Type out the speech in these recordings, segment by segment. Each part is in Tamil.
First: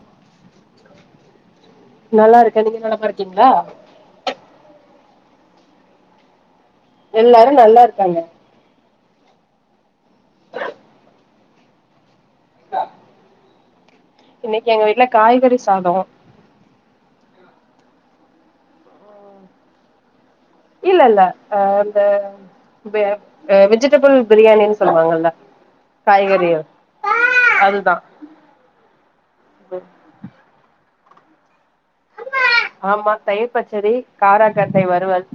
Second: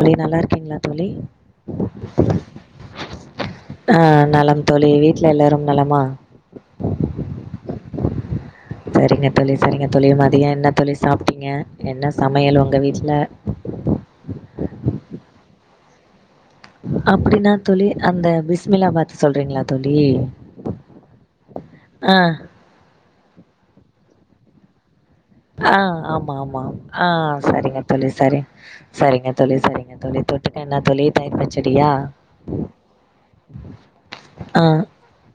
தோழி நல்லா இருக்கீங்ளா தோழி நல்லா இருக்கே நீங்க நலமா இருக்கீங்களா ஆஹ் நலம் தோழி வீட் வீட்ல எல்லாரும் நலமா எல்லாரும் நல்லா இருக்காங்க சரிங்க தோழி சரிங்க தோழி மதியம் என்ன தோழி சாப்ட்டீங்க என்ன சமையல் உங்க வீட்ல இன்னைக்கு எங்க வீட்டுல காய்கறி சாதோ அப்படின்னா தோழி அந்த பிஸ்மிலா பாத்து சொல்றீங்ளா தோழி இல்ல இல்ல ஹ அந்த ஆ இது ஹ விஜிடபிள் பிரியாணின்னு சொல்லுவாங்க ஆஹ் ஆமா ஆமா ஆஹ் சரிங்க அதுதா தோழி சரிங் சரிங்க தோழி சரிங்க தோழி தொட்டுக்க என்ன தோழி தயிர் பச்சி டியா ஆமா தயிர் பச்சடி ஆஹ் காராக்கட்டை வறுவல்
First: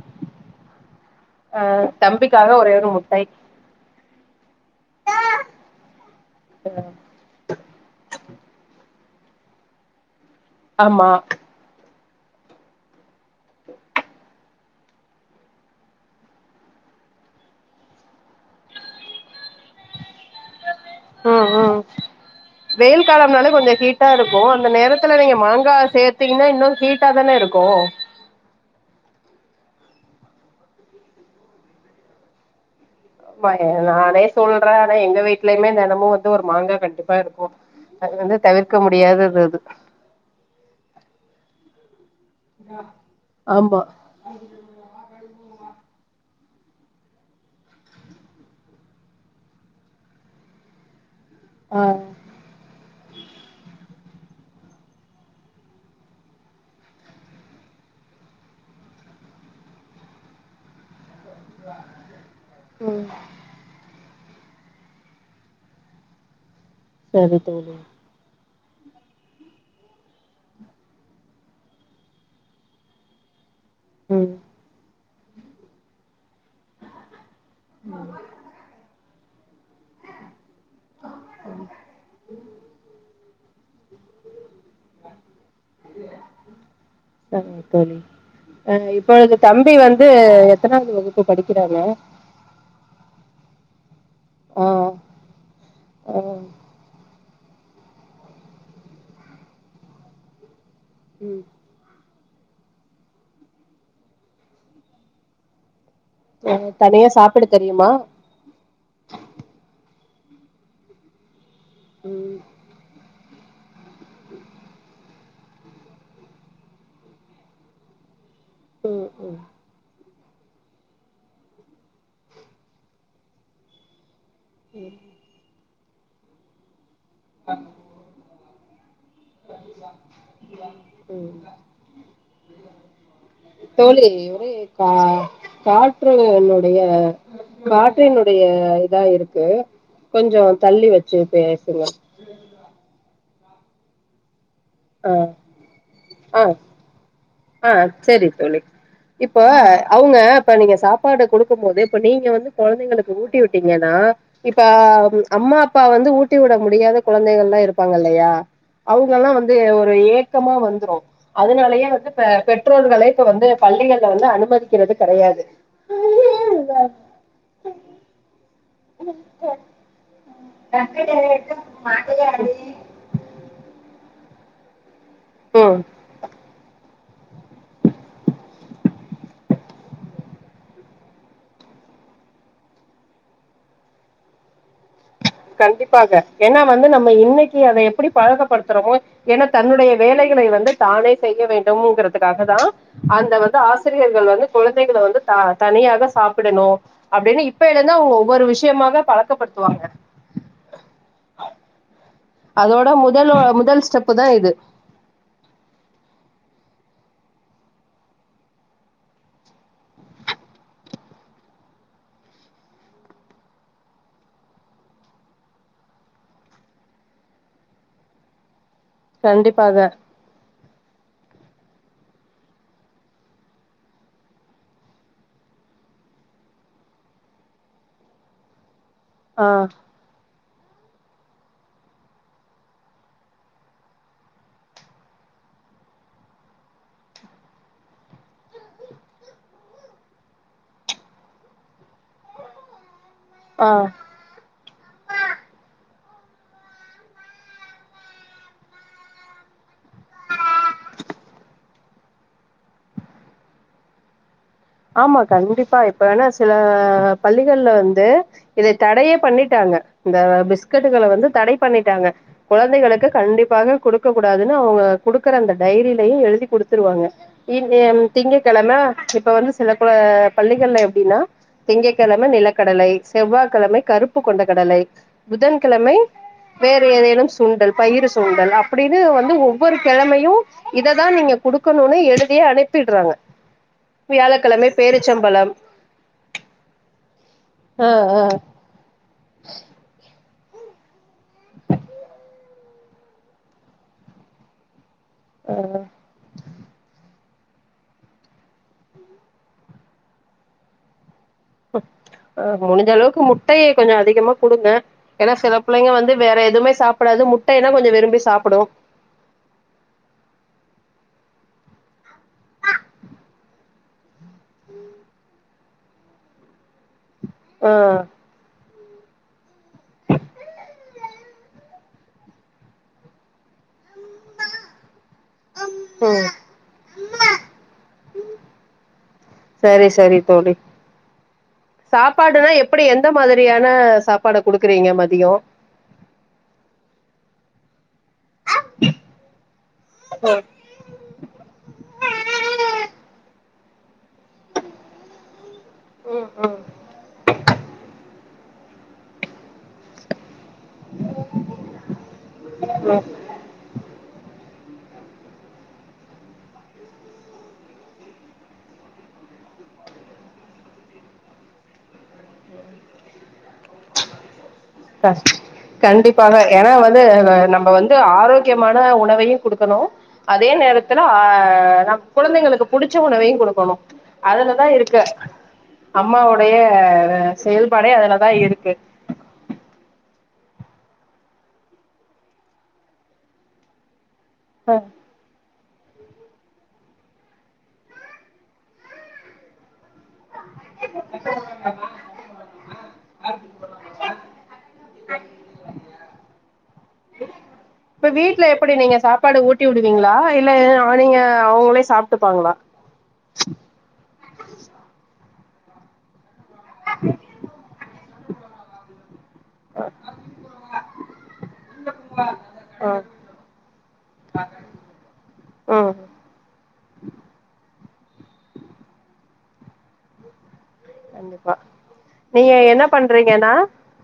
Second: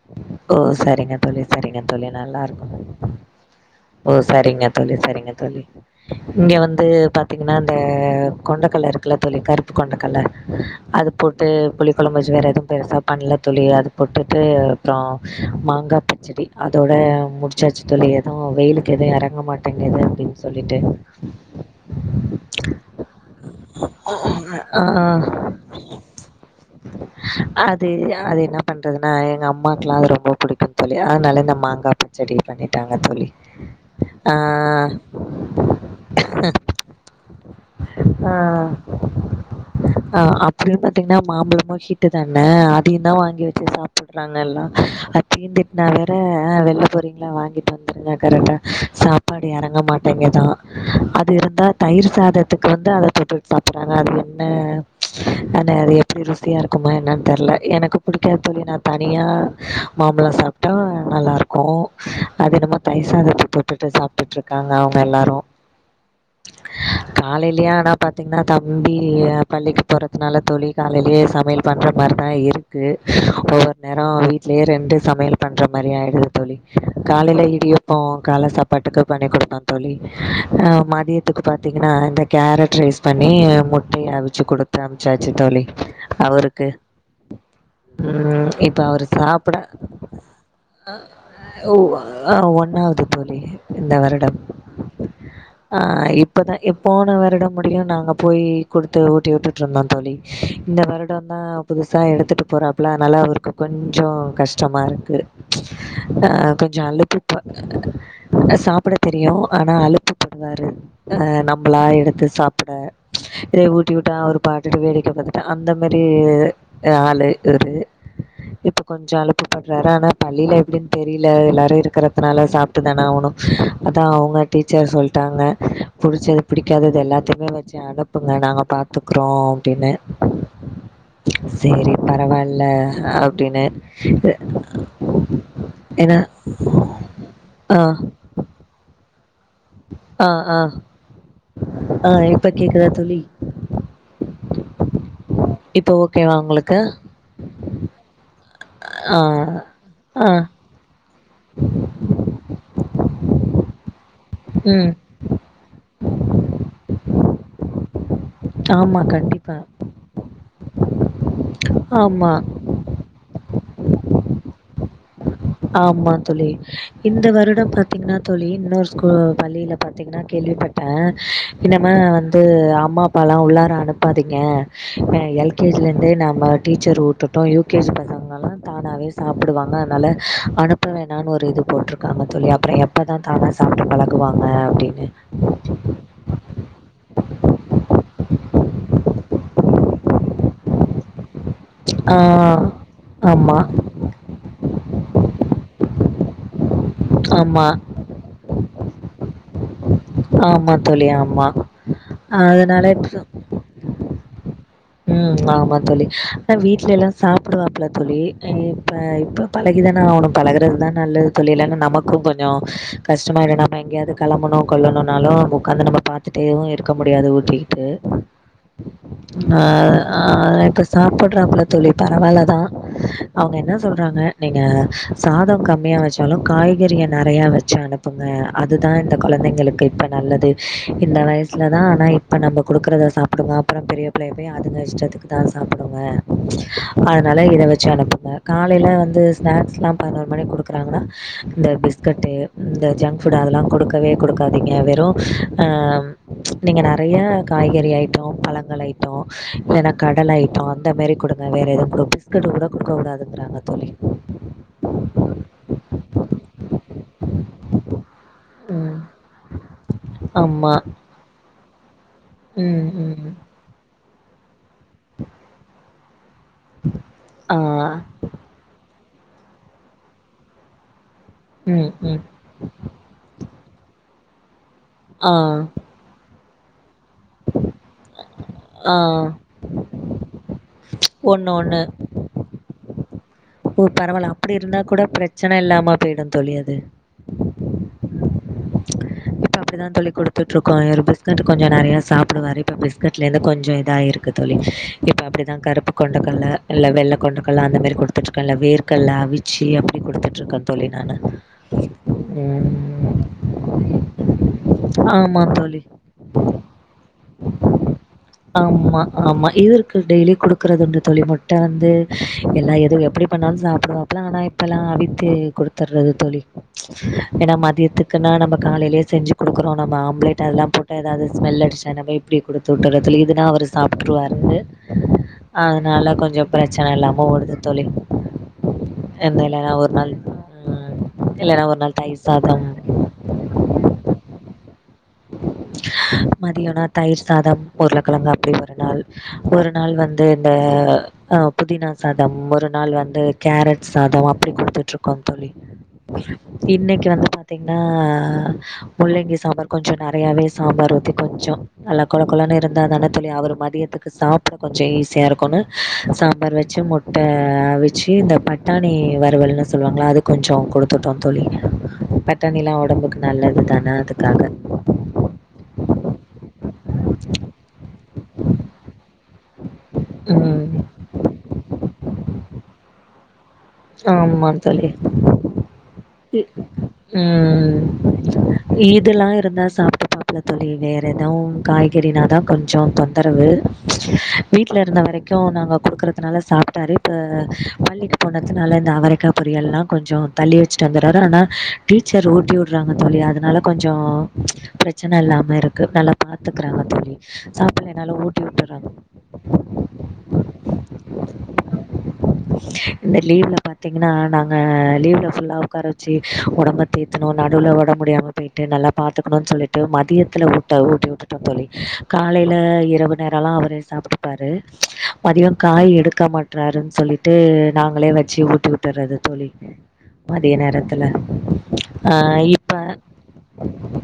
ஓ சரிங்க அ சரிங்க நல்லா தம்பிக்காக இருக்கும் ஒரே ஒரு முட்டை ஓ சரிங்க சரிங்க தோழி இங்க வந்து பாதிங்கனா இந்த கொண்டைக்கடல ல இருக்கல கருப்பு கொண்டக்கல்ல ஆமா அது போட்டு புளி கொளம்பு வச்சு வேற எதுவும் பெருசா பண்ல தோழி அது போட்டுட்டு அப்புறம் மாங்காய் பச்சடி அதோட முடிச்சாச்சு தோழி எதுவும் வெயிலுக்கு எதுவும் எறங்க மாட் உம் உம் வெயில் காலம்னால கொஞ்சம் ஹீட்டா இருக்கும் அந்த ஆ, நேரத்துல நீங்க மாங்காய் சேர்த்தீங்கன்னா இன்னும் ஹீட்டா தானே இருக்கும் அம்மாக்கெல்லாம் அது ரொம்ப பிடிக்கும் தோழி ட்டாங்க தோழி சொல்றேன் ஆனா எங்க வீட்டுலயுமே தினமும் வந்து ஒரு மாங்காய் கண்டிப்பா இருக்கும் அது வந்து ஆ, தவிர்க்க முடியாதது அது என்ன மாம்பழமா தானே அதையும் தான் வாங்கி வச்சு ஆமா சாப்பிடுறாங்கல்லாம் அ தீந்தட்டுனா வேற ஆஹ் வெளியே போறீங்களா வாங்கிட்டு வந்துருங்க கரெக்டா சாப்பாடு இறங்க மாட்டேங்கதான் இருந்தால் ஆ தயிர் சாதத்துக்கு வந்து அத போட்டுட்டு சாப்பிட்றாங்க அது என்ன அன அது எப்படி ருசியாக இருக்குமா எனக்கு தெரியல எனக்கு பிடிக்காத தோழி நான் தனியாக மாம்பழம் சாப்பிட்டேன் நல்லா இருக்கும் அது என்னமொ ம் தயிர் சாதத்து போட்டு சாப்பிட்டு இருக்காங்க அவங்க எல்லாரும் சரி காலலையா தோழி ஆனா பாத்தீங்கன்னா தம்பி பள்ளிக்கு போறதுனால தோழி காலையிலயே சமையல் பண்ணுற மாரி தான் இருக்கு ஒ நேரம் ம் வீட்லயே ரெண்டு சமையல் பண்ற மாரி ஆயிடுது தோழி காலையில இடியப்போம் பட்டுக்கு பண்ணி கொடுத்தான் தோழி ஆஹ் மதியத்துக்கு பார்தீங்கன்னா இந்த கேரட் ரைஸ் பண்ணி முட்டைய அவிச்சி கொடு அமச்சாச்சு தோழி அவருக்கு சரி தோழி உம் அ இப்ப அவரு இப்பொழுது சாப்ட தம்பி வந்து எத்தனாவது வகுப்பு படிக்கிறாங்க ஒண்ணாவது இந்த வருடம் ஆ ஆஹ் ஆ இப்பதான் போன வருடம் முடியும் நாங்க போய் கூடுத்து ஊட்டி விட்டுட்டு இருந்தோம் தோழி இந்த வருடம் ம் தான் புதுசா எடுத் கத்துட்டு போறாப்பல அதனால அவருக்கு கொஞ்சம் கஷ்டமா இருக்கு ஆ கொஞ்சோ தனியா அலுப்பு சாப்பிட தெரியுமா ப சாப்பிட தெரியும் ஆனா அலப்புப்படுவாரு நம் நம்மளா எடுத்து ம் சாப்ட இதே ஊட்டிவுட்டா அவரு பாட்டுட்டு வேடிக்க பாத்துட்டு அந்த மாரி ஆளு இருது இப்ப ம் கொஞ்சம் ம் அழுப்பு படுறாரு ஆனா பள்ளியில எப்படின்னு தெரியல எல்லாரும் இருக்கிறதுனால சாப் தானே ஆகணும் அதான் அவங்க டீச்சர் சொல்ட்டாங்க புடிச்சது புடிக்காதது இது எல்லாத்தமே வச்சி அனுப்புங்கா நாங்க பாத்துக்குறோம் அப்டின்னு. சரி பரவால்ல அப்டின்னு. தோழி ஒரே கா ஏன்னா காற்றுனுடைய ஆ பாற்றினுடைய இதா இருக்கு ஆ ஆ கொஞ்சம் தள்ளி வச்சு பேசுங்க ஆ இப்ப கேக்குதா தோழி? ஆ இப்ப ஓகேவா உங்களுக்கு ஆஹ் சரி ஆ இப்ப அவங்க ஆ இப்ப நீங்க சாப்ப சப்பாடு கூடுக்கும் போது இப்ப நீங்க வந்து கொழந்தைங்களுக்கு ஊட்டி விட்டீங்கன்னா இப்ப ம் அம்மா அப்பா வந்து ஊட்டி விட முடியாத குழந்தங்ல்லாம் இருப்பாங்கல்லையா ஆமா அவங்கல்லாம் வந்து கண்டிப்பா. ஒரு ஏக்கமா வந்துரும் அதனாலயே வந்து ஆமா. பெற்றோர்கள இப்ப வந்து பள்ளிகல வந்து அனுமதிக்கிறது கெடையாது ஆமா தோழி இந்த வருடம் பாத்தீங்கன்னா தோழி இன்னொரு பள்ளியில பாத்தீங்கன்னா கேள்விப்பட்டேன் இனம வந்து அம்மா அப்பாலாம் உள்ளார அனுப்ப திங்க ம் எல்கேஜ்ல இருந்தே நம்ம டீச்சர் வுட்டுட்டோம் யூகேஜி பசங்களல்லாம் தானாவே சாப்டுவாங்க ஹலோ அனுப்ப வேணாம்னு ஒரு இது போட்டுருக்காங்க போல்லிய அப்புறம் எப்போதான் தானாக சாப்பிட்டு பழகுவாங்க கண்டிப்பாக என்ன வந்து நம்ம இன்னைக்கு அதை எப்படி பழகப்படுத்துறோமோ என தன்னுடைய வேலை நி வந்து தானே செய்ய வேண்டும் ஆ ங்கிறதுக்காக தான் அங்க ஆமா, வந்து ஆசிரியர்கள் வந்து குழந்தைக வந்து தனியாக சாப்பிடணும் அப்படின்னு ஆமா, இப்பழ இருந்தா அவங்க ஒவ்வொரு விஷயமாக பழக்கப்படுத்துவாங்க ஆமா போலிய ஆமா அதனால அதோட முதல்லா முதல் ஸ்டெப்பு தான் இது உம் ஆமா தோழி ஆனா வீட்ல எல்லாம் சாப்பிடுவாப்பல தோழி இப் இப்ப பழகிதானா அவனும் பழகுறதுதான் நல்லது தோழி இல்லைன்னா நமக்கும் கொஞ்சம் கஷ்டமகிடும் நம்ம எங்கேயாவது கிளம்பணும் கொல்லணும்னாலும் உடக்காந்து நம்ம பார்த்துகிட்டேவும் இருக்க முடியாது ஊட்டிக்கிட்டு கண்டிப்பாக ஆஹ்்ஆஹ அத இப்ப சாப்படுற துளி பரவாயில்ல தான் அவங்க என்ன சொல்றாங்க நீங்க சாதம் கம்மியா வச்சாலும் காய்கறிய நிறைய வச்சு அனுப்புங்க இதான் இந்த ஆ குழந்தைங்களுக்கு இற்ற நல்லது இந்த வயசுலதான் ஆனா இப்ப நம்ம குடுக்கறத சாப்பிடுங்க அப்புறம் பெரிய போகும் அதுங்க இஸ்டதுக்கு தான் சாப்பிடுங்க அதனால இதை வச்சு அனுப்புங்க காலையில் வந்து ஸ்நாக்ஸ்லாம் பதினொரு மணிக்கு கொடுக்குறாங்கன்னா இந்த பிஸ்கட்டு இந்த ஜங்க் ஃபுட் அதெல்லாம் ஆ கொடுக்கவே கொடுக்காதிங்க வெறும் நீங்க நிறைய காய்கறி ஆயிட்டம் பழங்கள் ஆயி இப்போ இல்லைன்னா கடலா ஐட்டம் அந்த மாதிரி கொடுங்க வேற எதுவும் பிஸ்கட் கூட குடுக்க கூடாதுங்கறாங்க தோழி ஆமா கண்டிப்பா இப்ப வநது சில பள்ளிகள்ல வந்து இதை ம் தடையே பண்ணிட்டாங்க இந்த ஆமாம் பிஸ்கெட்டுகளை வந்து தடை பண்ணிட்டாங்க ம் குழந்தைகளுக்கு ம் கண்டிப்பாக கொடுக்க கூடுக்கா கூடாதுன்னு அவங்க கொடுக்குற அந்த டைரியிலையே எழுதி குடுத்துருவாங்க ஆ இங்க திங்ககிழமை போனிஸ் சில குல பள்ளிகள்ல எப்படின்னா திங்க ம் ம் கிழமை நிலக்கடலை செவ்வாய் கிழமை கருப்பு கொண்ட கடலை ஆ புதன்கிழமை வேர் ஏதேனும் சுண்டல் பயிரு சு சூண்டல் ஆ அப்படின்னு வந்து ஒவ்வொரு கிழமையும் இததான் நீங்க ஒன்று ஒன்று கொடுக்கணும்னு எழுதிய அனுப்பிடுறாங்க ஓ பரவலாம் அப்படி வியாழக்கிழமை இருந்தா கூட பேரிச்சம்பழம் பிரச்சனை இல்லாமா போயிடும் தோழி அது ஆ ஆ இப்ப அப்படிதான் தோழி கொடு சுட்டுருக்கோம் ஒரு பிஸ்கட் கொஞ்ச நிறையா சாப்பிடுவாரு இப்ப பிஸ்கட்லேருந்து கொஞ்ச இதாயிருக்கு தோழி இப்ப ஆ அப்படித்தான் கருப்பு கொண்டக்கடல இல்ல வெள்ள கொண்ட இப்போல்லாம் அந்த மாரி கொடுத்துட்டு இருக்கேன்ல வேர்கல்ல அவிச்சு அப்படி கொடுத்துட்டு இருக்கேன் தோழி நானானு ஆஹ் முடிஞ்ச அளவுக்கு மு ட்டைய கொஞ்ச அதிகமா கொடுங்க ஏனா ஆமா செல தோழி. புள்ளங்க வந்து வேற எதுமே சாப்டாது முட்டயனா கொஞ்ச விரும்பி சாப்புடு ஆமா, ஆமா. இவருக்கு டெய்லி குடுக்கறதுண்டு தோழி முட்ட வந்து எல்லா எதுவு எப்டி பண்ணாலு சாப்புடுவோ இப்லா அனா இப்பல்லா அவித்து கொடுத்தறது தோழி ஏனா ஆ மதியத்து காலலே செஞ்சு கொடுக்குறோ நம்ப ஆம்லேட் அதல்லா போட்டு ஏதாது ஸ்மெல் அடிச்ச நம்ப இப்படி கொடுத்துட்டுறது இதுனா அவரு சாப்ட்ருவாரு அதனால ம் கொஞ்ச பிரச் சனை இல்லாம ஓடுது தோழி எந்த இல்லனா சரி ஒரு நாள் சரி தோழி உம் இல்லனா ஒரு நாள் தயிர் சாதம் ந்த மாதிரியான சாப்பாட குடுக்குறீங்க மதியோ மதியோன தயிர் சாதம் உருளகிழங்கு அப்டி ஒரு நாள் ஒரு நாள் வந்து ம் இந்த ஹ் புதினா சாதம் ஒரு நாள் வந்து கேரட் சாதம் அப்டி குடுத்துட்ருக்கோ தோழி ம் ம் இன்னைக்கு வந்து பாத்தீங்கனா ஆஹ் முள்ளங்கி சாம்பார் கொஞ்ச நறயாவே சாம்பார் ஊத்தி கொஞ்ச நல்லா கொல கொலன் இருந்தா ம் தான அவரு மதியத்துக்கு சாப்பட கொஞ்ச ஈஸியா இருக்கனு சாம்பார் வச்சு முட்ட அவிச்சு இந்த பட்டாணி வருவல்னு சொல்லுவாங்ள அது கொஞ்ச குடுத்துட்டோ தொழி பட்டாணிலா ஒடம்புக்கு நல்லது தான அதுக்காக [inaudible] கண்டிப்பாக ஏனா வந்து ந நம்ப வந்து ஆரோக்கியமான உ ணவையு கொடுக்கணு அதே ம் நேரத்தல அ நம் கொழந்தைகளுக்கு பிடிச்ச உணவை ஆம தொலி அம்மாவுடைய உம் செயல்பாடே அதுலதா இருக்கு இதல்லா இருந்தா சாப் [inaudible] தொழி வேறு எதும் காய்கறினாதா கொஞ்ச தொந்தரவு வீட்ல இருந்த வரைக்கு நாங்க கொடுக்குறதுனால சாப்டாரு இப்ப வள்ளிட் போன துநல்லந்தா அவரக்கா பொரியல்லா கொஞ்ச தள்ளி வச்சுட்டு வந்துராரு னா டீச்சர் ஊட்டி வுட்றாங்க தோழி அதனால கொஞ்ச பிரச்சன இல்லாம இருக்கு நல்லா பாத்துக்கறாங்க தோழி இப்ப சாப்பலேனாலு ஊட்டி வீட்ல எப்டி வுட்டுறாங்க நீங்க சாப்பாடு ஊட்டி விடுவீங்களா இல்ல நீங்க அவங்களே சாப்ட்டுப்பாங்களா லீவ்ல பாத்தீங்கனா நாங்க லீவ் ஃபுல்லா ஒக்காரவச்சு ஒடம்ப தேத்தனு நடுவுல ஒடமுடியாம போய்ட்டு நல்லா பாத்துக்கணு சொல்லிட்டு மதியத்தல ஊட்ட ஊட்டி வுட்டுடோ தொழி காலையில ஆ இரவு நேரலா அவரே சாப்டுப்பாரு மதிய காய் ம் எடுக்க மாட்டறாருன் சொல்லிட்டு நாங்களே வச்சு ஊட்டிவுட்றது தொழி மதிய நேர கண்டிப்பா நீங்க என்ன பண்றீங்கன்னா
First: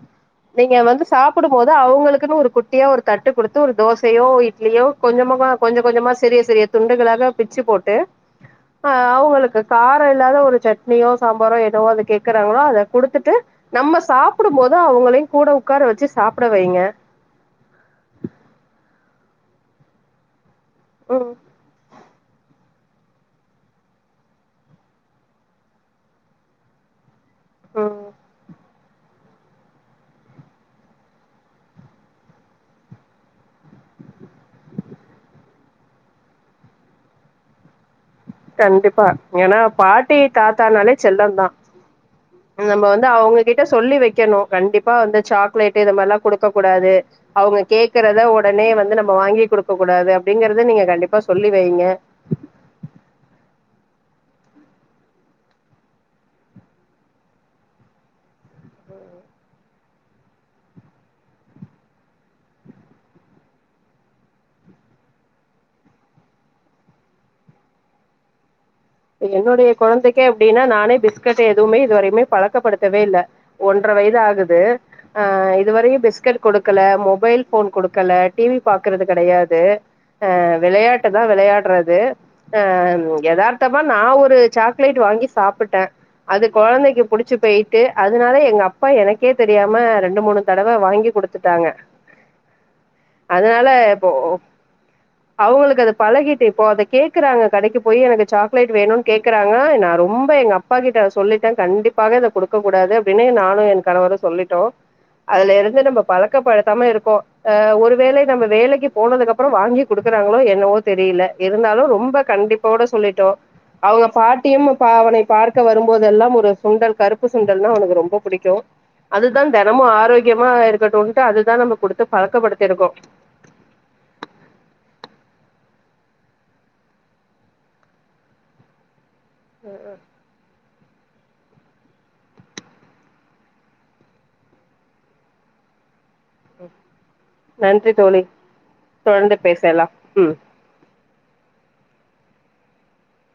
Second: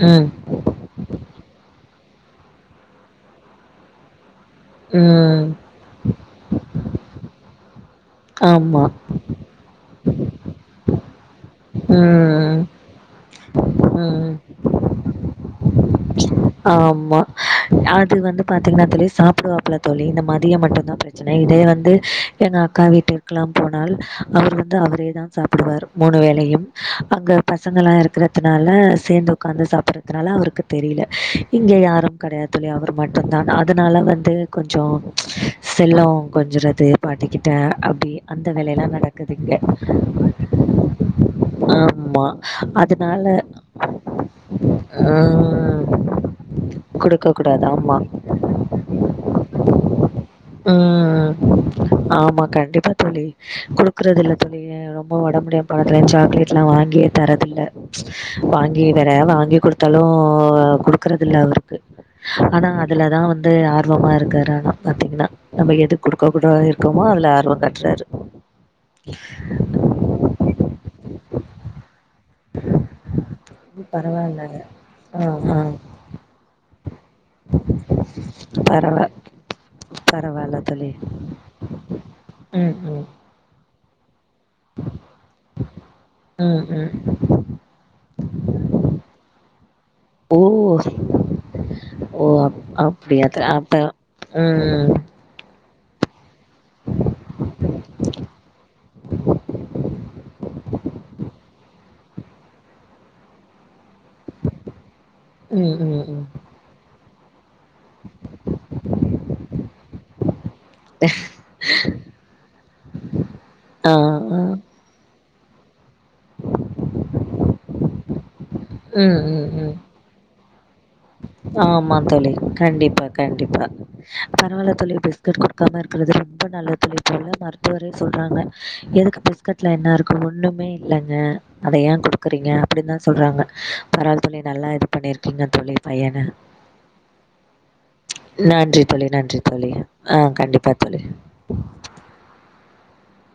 ம் நீங்க வந்து சாப்புடும்போது அவுங்களு குனு ஒரு குட்டியா ஒரு தட்டு குடுத்து ஒரு தோசையோ இ ட்லியோ கொஞ்சமொக ம் கொஞ்ச கொஞ்சமா செரிய செரிய துண்டுகளாக பிச்சு போட்டு ட்டு ஆமாம் ஆஹ் அவங்களுக்கு கா ர இல்லாத ஒரு சட்னியோ சாம்பாரோ ஒ அதை ம் கேடக்குறாங்களோ அதை கொடுத்து து நம்ம ம் சாப்பிடும் போது அவங்களுக்கு கூட உட்கார வச்சு சாப்ட வைங்க ஆமா அது வந்து பாத்தீங்கன்னா தெ சாப்புடுவாப்புல தோழி இந்த மாரி மதிய மட்டும்தான் பிரச்சனை ம் இதே வந்து என்ன அக்கா வீட்டுக்கலாம் போனால் அவர் வந்து அவரே தான் சாப்பிடுவாரு மூணு வேளையும் அங்க பசங்களாம் ம் இருக்கிறதுனால சேர்ந்து உட்காந்து சாப்பிட்றதுனால அவருக்கு தெரியல இங்கே யாரும் கிடையாதுள்ளய அவர் மட்டும் தான் அதனால வந்து கொஞ்சம் செல்லம் கொஞ்சறது பாட்டிக்கிட்டே அப்படி கண்டிப்பா ஏன்னா பாட்டி தாத்தானாலே செல்லம் தான் ஆமா. நம்ம வந்து அதனால அவங்க கிட்ட சொல்லி வைக்கணும் கண்டிப்பா வந்து சாக்லேட் ம் ந்த மாதிரல்லாம் குடுக்க கூடாது அவங்க குடுக்கக்கூடாது. ஆமா. கேக்குறத உடனே வந்து நம்ம வாங்கி குடுக்க கூடாது அப்படிங்கறத நீங்க கண்டிப்பா ம் சொல்லி வைங்க ஆமா கண்டிப்பா தோழி குடுக்குறது இல்ல தொழி ரொம்ப உடம்புடியம படத்துல சாக்லேட் எல்லாம் வாங்கியே தரதில்ல வாங்கி வெர வாங்கி கொடுத்தாலும் குடுக்குறது இல்ல அவருக்கு ஆனா அதுலதான் வந்து ஆர்வமா இருக்காரு ஆனா பாத்தீங்கன்னா நம்ம எது கொடுக்க குட இருக்கோமோ அதுல ஆர்வம் கட்டுறாரு என்னுடைய குழந்தைக்கே அப்படின்னா நானே பிஸ்கட் எதுவுமே இதுவரையமே பழக்கப்படுத்தவே இல்ல ஒன்ற வயது பரவால்ல ஆகுது ஆ ஆ இதுவரையும் பிஸ்கட் கொடுக்கல மொபைல் போன் கொடுக்கல டிவி பாக்கறது பரவா கெடையாது பரவால்ல தோழி விளையாட்டு தான் விளையாடுறது ம் ஆஹ் ம் எதா [unintelligible] சாக்லேட் வாங்கி சாப்புட்டேன் அது ம் ம் கொழந்தைக்கு புடிச்சு போயிட்டு அதனால எங்க அப்பா எனக்கே தெரியாம ரெண்டு மூணு ஓ தடவ வாங்கி குடுத்துட்டாங்க ஓ அப் அப்டியா அதனால அப்ப இப்போ ம் அவங்களுக்கு அது பழகிட்டு இப்போ அத கேக்குறாங்க கடைக்கு போய் எனக்கு சா க்லேட் வேணும்னு கேக்குறாங்க நான் ரொம்ப எங்க அப்பா கிட்ட சொல்லிட்டு கண்டிப்பாக இத கொடுக்கக்க கூடாது அப்படின்னு நானும் என்ட கணவரு சொல்லிட்டோம் அதுல ம் இருந்து நம்ம ம் ம் பழக்க படுத்தாம இருக்கோம் ஆஹ் ஒரு வேலை நம்ம வேலைக்கு போனதுக்கு அப்புறம் வாங்கி கொடுக்குறாங்களோ என்னவோ தெரியல இருந்தாலும் ரொம்ப கண்டிப்போட சொல்லிட்டோம் ஆ அவுங்க ஆ பாட்டியும் பாவ உனை பார்க்க வரும்போதெல்லாம் ஒரு சுண்டல் கருப்பு சுண்டல்னா அவனுக்கு ரொம்ப புடிக்கும் ம் ம் அதுதான் ம் தெனமும் ஆரோக்கியமா இருக்கட்டும் ஆமா தொழி கண்டிப்பா கண்டிப்பா பரவாயில்ல தொழி பிஸ்கட் கொடுக்காம இருக்கிறது ரொம்ப நல்ல தொழி இப்ப உள்ள மருத்துவரே சொல்றாங்க எதுக்கு பிஸ்கட்ல என்ன இருக்கு ஒண்ணுமே இல்லங்க அத ஏன் கொடுக்குறீங்க அப்படின்னு சொல்கிறாங்க பரவயில் தோழி நல்லா இது பண்ணியிருக்கீங்க தொழி பையன நன்றி தோழி நன்றி தோழி தொடர்ந்து நன்றி தோழி பேசலா ம் ஆஹ் கண்டிப்பா தோழி [inaudible]